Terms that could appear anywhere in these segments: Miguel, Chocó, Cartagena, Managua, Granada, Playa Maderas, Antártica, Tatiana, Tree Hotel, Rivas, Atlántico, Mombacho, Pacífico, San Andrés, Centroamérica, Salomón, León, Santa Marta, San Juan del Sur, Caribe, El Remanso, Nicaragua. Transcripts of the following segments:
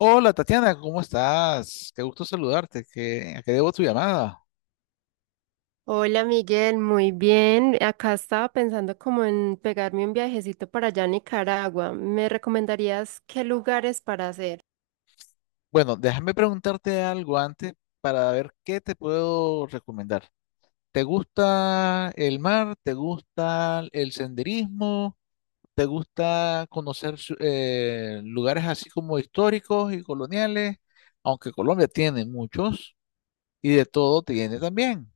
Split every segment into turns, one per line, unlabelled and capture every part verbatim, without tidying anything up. Hola Tatiana, ¿cómo estás? Qué gusto saludarte. ¿Qué, a qué debo tu llamada?
Hola Miguel, muy bien. Acá estaba pensando como en pegarme un viajecito para allá a Nicaragua. ¿Me recomendarías qué lugares para hacer?
Bueno, déjame preguntarte algo antes para ver qué te puedo recomendar. ¿Te gusta el mar? ¿Te gusta el senderismo? ¿Te gusta conocer su- eh, lugares así como históricos y coloniales? Aunque Colombia tiene muchos y de todo tiene también.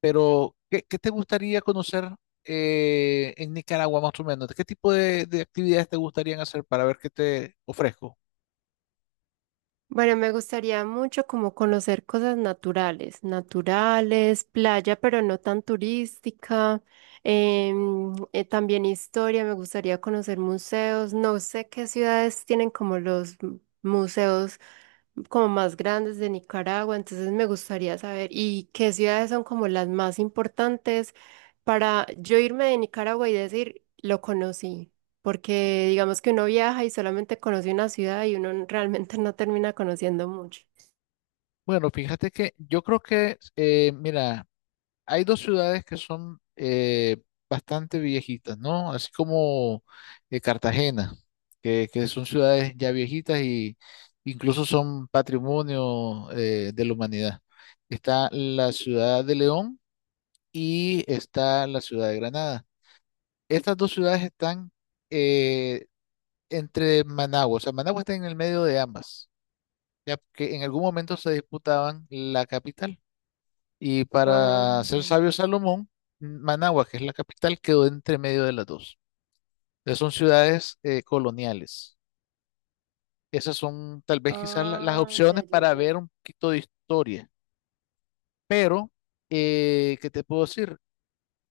Pero, ¿qué, qué te gustaría conocer eh, en Nicaragua más o menos? ¿Qué tipo de, de actividades te gustarían hacer para ver qué te ofrezco?
Bueno, me gustaría mucho como conocer cosas naturales, naturales, playa, pero no tan turística. Em, eh, también historia, me gustaría conocer museos. No sé qué ciudades tienen como los m- museos como más grandes de Nicaragua, entonces me gustaría saber, ¿y qué ciudades son como las más importantes para yo irme de Nicaragua y decir, lo conocí? Porque digamos que uno viaja y solamente conoce una ciudad y uno n- realmente no termina conociendo mucho.
Bueno, fíjate que yo creo que, eh, mira, hay dos ciudades que son eh, bastante viejitas, ¿no? Así como eh, Cartagena, que, que son ciudades ya viejitas y incluso son patrimonio eh, de la humanidad. Está la ciudad de León y está la ciudad de Granada. Estas dos ciudades están eh, entre Managua, o sea, Managua está en el medio de ambas, ya que en algún momento se disputaban la capital. Y
Ah,
para ser
ya.
sabio Salomón, Managua, que es la capital, quedó entre medio de las dos. Entonces son ciudades eh, coloniales. Esas son tal vez quizás la- las
Ah, ya,
opciones
ya,
para
ya.
ver un poquito de historia. Pero, eh, ¿qué te puedo decir?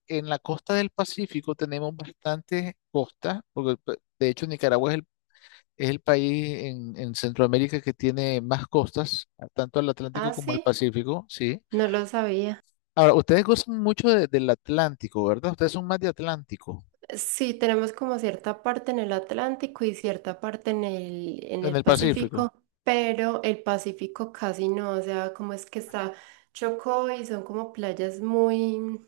En la costa del Pacífico tenemos bastante costa, porque pe- de hecho Nicaragua es el Es el país en, en Centroamérica que tiene más costas, a- tanto al Atlántico
Ah,
como al
sí,
Pacífico, ¿sí?
no lo sabía.
Ahora, ustedes gozan mucho de- del Atlántico, ¿verdad? Ustedes son más de Atlántico,
Sí, tenemos como cierta parte en el Atlántico y cierta parte en el, en
en
el
el Pacífico.
Pacífico, pero el Pacífico casi no, o sea, como es que está Chocó y son como playas muy,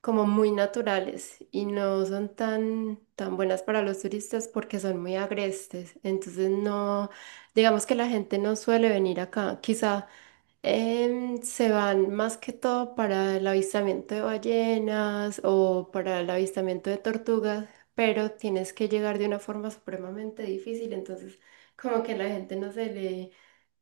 como muy naturales y no son tan, tan buenas para los turistas porque son muy agrestes, entonces no, digamos que la gente no suele venir acá, quizá. Em, se van más que todo para el avistamiento de ballenas o para el avistamiento de tortugas, pero tienes que llegar de una forma supremamente difícil, entonces como que la gente no se le,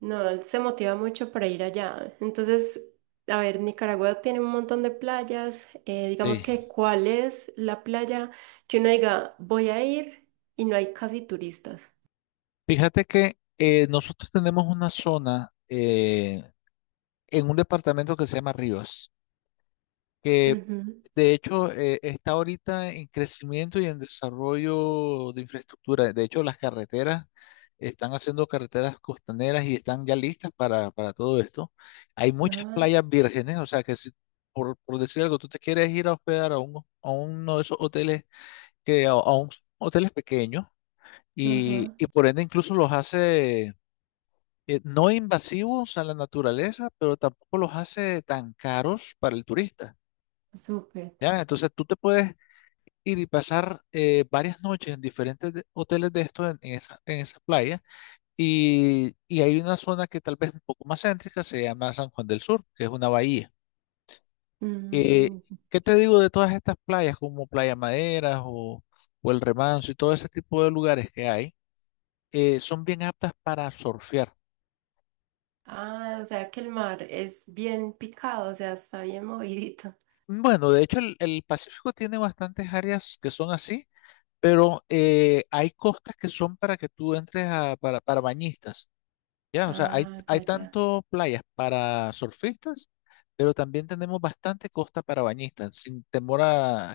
no se motiva mucho para ir allá. Entonces, a ver, Nicaragua tiene un montón de playas, eh, digamos
Sí.
que, ¿cuál es la playa que uno diga voy a ir y no hay casi turistas?
Fíjate que eh, nosotros tenemos una zona eh, en un departamento que se llama Rivas, que
Ujú.
de hecho, eh, está ahorita en crecimiento y en desarrollo de infraestructura. De hecho, las carreteras están haciendo carreteras costaneras y están ya listas para, para todo esto. Hay muchas
Ajá,
playas vírgenes, o sea que si, por, por decir algo, tú te quieres ir a hospedar a, un, a uno de esos hoteles, que, a, a un hoteles pequeños y,
ajá,
y por ende incluso los hace eh, no invasivos a la naturaleza, pero tampoco los hace tan caros para el turista.
súper.
¿Ya? Entonces tú te puedes ir y pasar eh, varias noches en diferentes de- hoteles de estos en, en esa, en esa playa. Y, y hay una zona que tal vez un poco más céntrica, se llama San Juan del Sur, que es una bahía. Eh,
Mm.
¿Qué te digo de todas estas playas, como Playa Maderas o, o El Remanso y todo ese tipo de lugares que hay? Eh, son bien aptas para surfear.
Ah, o sea que el mar es bien picado, o sea, está bien movidito.
Bueno, de hecho el, el Pacífico tiene bastantes áreas que son así, pero eh, hay costas que son para que tú entres a, para, para bañistas. Ya, o sea, hay,
Ah,
hay
ya, ya.
tanto playas para surfistas, pero también tenemos bastante costa para bañistas, sin temor a,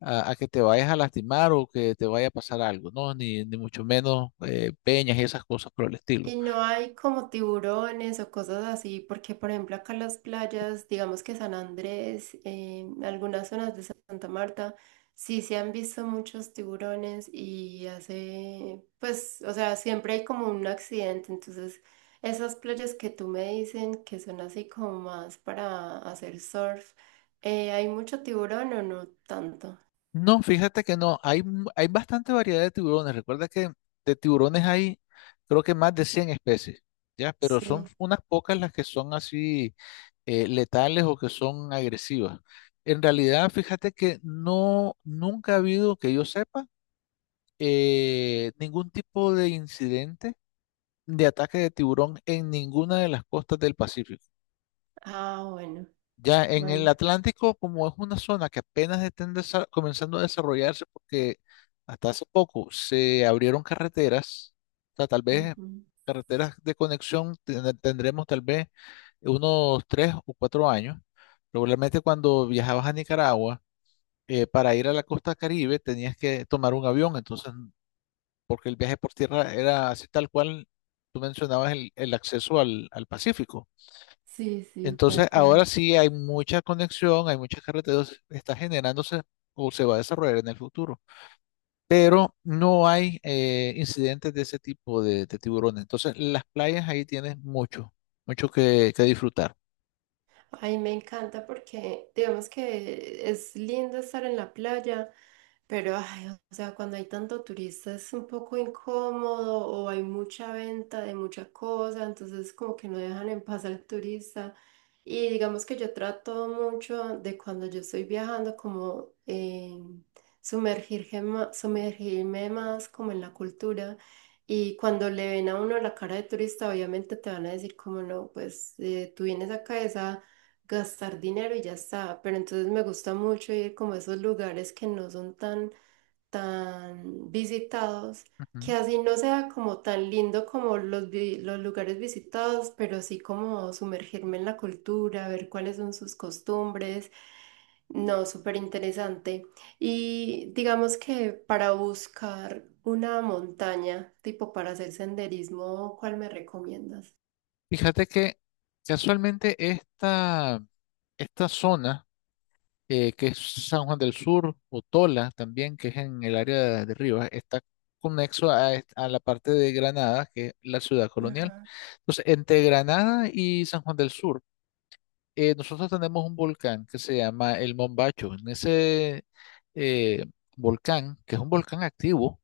a- a que te vayas a lastimar o que te vaya a pasar algo, ¿no? Ni, ni mucho menos eh, peñas y esas cosas por el estilo.
Y no hay como tiburones o cosas así, porque por ejemplo acá en las playas, digamos que San Andrés, eh, algunas zonas de Santa Marta, sí se han visto muchos tiburones y hace, pues, o sea, siempre hay como un accidente. Entonces, esas playas que tú me dicen que son así como más para hacer surf, eh, ¿hay mucho tiburón o no tanto?
No, fíjate que no, hay, mu- hay bastante variedad de tiburones. Recuerda que de tiburones hay creo que más de cien especies, ¿ya? Pero son
Sí.
unas pocas las que son así. Eh, letales o que son agresivas. En realidad, fíjate que no, nunca ha habido, que yo sepa, eh, ningún tipo de incidente de ataque de tiburón en ninguna de las costas del Pacífico.
Ah, bueno,
Ya en el
bueno.
Atlántico, como es una zona que apenas está desa- comenzando a desarrollarse, porque hasta hace poco se abrieron carreteras, o sea, tal vez
Ujú.
carreteras de conexión ten- tendremos tal vez unos tres o cuatro años. Probablemente cuando viajabas a Nicaragua, eh, para ir a la costa Caribe tenías que tomar un avión, entonces, porque el viaje por tierra era así tal cual tú mencionabas el, el acceso al al Pacífico.
Sí, sí,
Entonces,
tal cual.
ahora sí hay mucha conexión, hay muchas carreteras, está generándose o se va a desarrollar en el futuro, pero no hay eh, incidentes de ese tipo de, de tiburones. Entonces, las playas ahí tienes mucho, mucho que, que disfrutar.
Ay, me encanta porque digamos que es lindo estar en la playa. Pero, ay, o sea, cuando hay tanto turista es un poco incómodo o hay mucha venta de mucha cosa, entonces como que no dejan en paz al turista. Y digamos que yo trato mucho de cuando yo estoy viajando como eh, sumergirme, ma- sumergirme más como en la cultura. Y cuando le ven a uno la cara de turista, obviamente te van a decir como no, pues eh, tú vienes acá es a gastar dinero y ya está. Pero entonces me gusta mucho ir como a esos lugares que no son tan tan visitados, que
Ujú.
así no sea como tan lindo como los, vi- los lugares visitados, pero sí como sumergirme en la cultura, ver cuáles son sus costumbres. No, súper interesante. Y digamos que para buscar una montaña, tipo para hacer senderismo, ¿cuál me recomiendas?
Fíjate que casualmente esta, esta zona eh, que es San Juan del Sur, o Tola también, que es en el área de, de Rivas, está conexo a, est- a la parte de Granada, que es la ciudad colonial.
Ajá.
Entonces, entre Granada y San Juan del Sur, eh, nosotros tenemos un volcán que se llama el Mombacho. En ese eh, volcán, que es un volcán activo,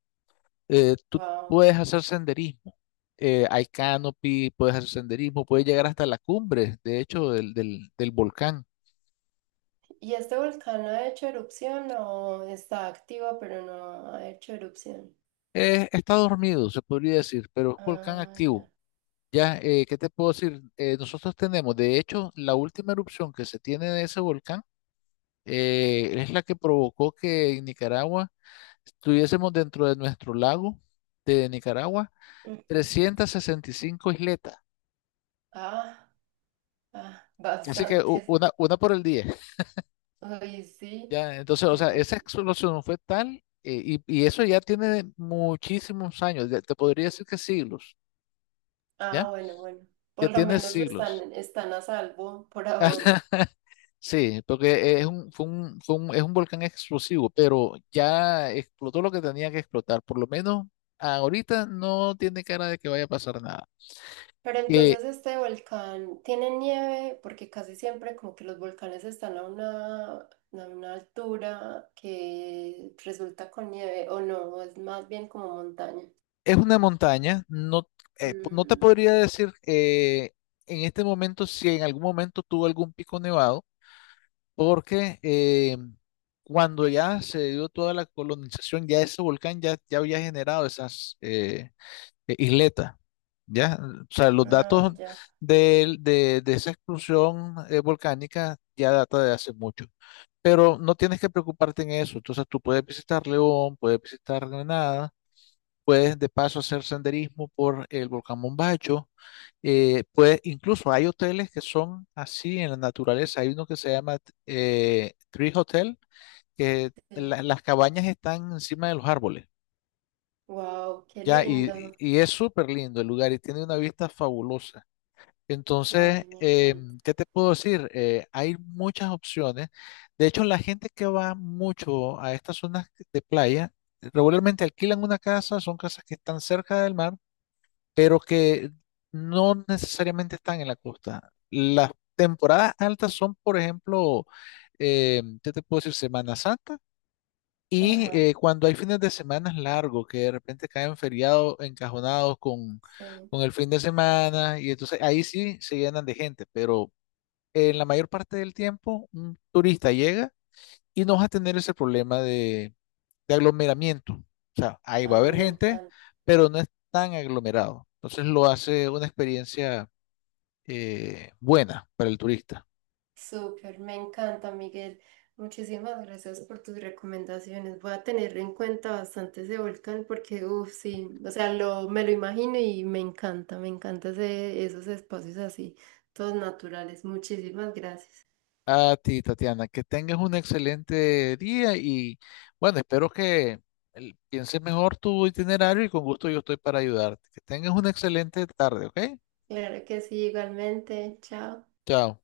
eh, tú
Wow.
puedes hacer senderismo. Eh, hay canopy, puedes hacer senderismo, puedes llegar hasta la cumbre, de hecho, del, del del volcán.
¿Y este volcán ha hecho erupción o está activo pero no ha hecho erupción?
Eh, está dormido, se podría decir, pero es un volcán
Ah,
activo. Ya, eh, ¿qué te puedo decir? Eh, nosotros tenemos, de hecho, la última erupción que se tiene de ese volcán eh, es la que provocó que en Nicaragua estuviésemos dentro de nuestro lago de Nicaragua
ya.
trescientas sesenta y cinco isletas.
Ah, ah,
Así que u-
bastantes.
una, una por el día.
Oye, sí,
Ya, entonces, o
sí,
sea, esa
sí.
explosión fue tal eh, y, y eso ya tiene muchísimos años, ya te podría decir que siglos,
Ah,
¿ya?
bueno, bueno. Por
Ya
lo
tiene
menos
siglos.
están, están a salvo por ahora.
Sí, porque es un, fue un- fue un- es un volcán explosivo, pero ya explotó lo que tenía que explotar. Por lo menos ahorita no tiene cara de que vaya a pasar nada.
Pero
Eh,
entonces este volcán tiene nieve, porque casi siempre como que los volcanes están a una, a una altura que resulta con nieve, o no, o es más bien como montaña.
es una montaña, no, eh, po- no te
Mm,
podría decir eh, en este momento si en algún momento tuvo algún pico nevado, porque eh, cuando ya se dio toda la colonización, ya ese volcán ya, ya había generado esas, eh, eh, isleta, ¿ya? O sea, los
ah,
datos
ya,
del- de, de esa exclusión eh, volcánica ya data de hace mucho, pero no tienes que preocuparte en eso, entonces tú puedes visitar León, puedes visitar Granada, puedes de paso hacer senderismo por el volcán Mombacho, eh, puede- incluso hay hoteles que son así en la naturaleza. Hay uno que se llama eh, Tree Hotel, que
sí.
la- las cabañas están encima de los árboles.
Wow, qué
Ya,
lindo.
y, y es súper lindo el lugar y tiene una vista fabulosa.
Ay,
Entonces,
me
eh,
encanta.
¿qué te puedo decir? Eh, hay muchas opciones. De hecho, la gente que va mucho a estas zonas de playa, regularmente alquilan una casa, son casas que están cerca del mar, pero que no necesariamente están en la costa. Las temporadas altas son, por ejemplo, eh, ¿qué te puedo decir? Semana Santa y
Ajá,
eh, cuando hay fines de semana largos, que de repente caen feriados encajonados con,
sí.
con el fin de semana, y entonces ahí sí se llenan de gente, pero en la mayor parte del tiempo un turista llega y no va a tener ese problema de, de aglomeramiento. O sea, ahí va a
Ay,
haber
me
gente,
encanta.
pero no es tan aglomerado. Entonces lo hace una experiencia eh, buena para el turista.
Súper, me encanta, Miguel. Muchísimas gracias por tus recomendaciones. Voy a tener en cuenta bastante ese volcán porque, uff, sí, o sea, lo, me lo imagino y me encanta, me encanta ese- esos espacios así, todos naturales. Muchísimas gracias.
A ti, Tatiana, que tengas un excelente día y bueno, espero que el- pienses mejor tu itinerario y con gusto yo estoy para ayudarte. Que tengas una excelente tarde, ¿ok?
Claro que sí, igualmente. Chao.
Chao.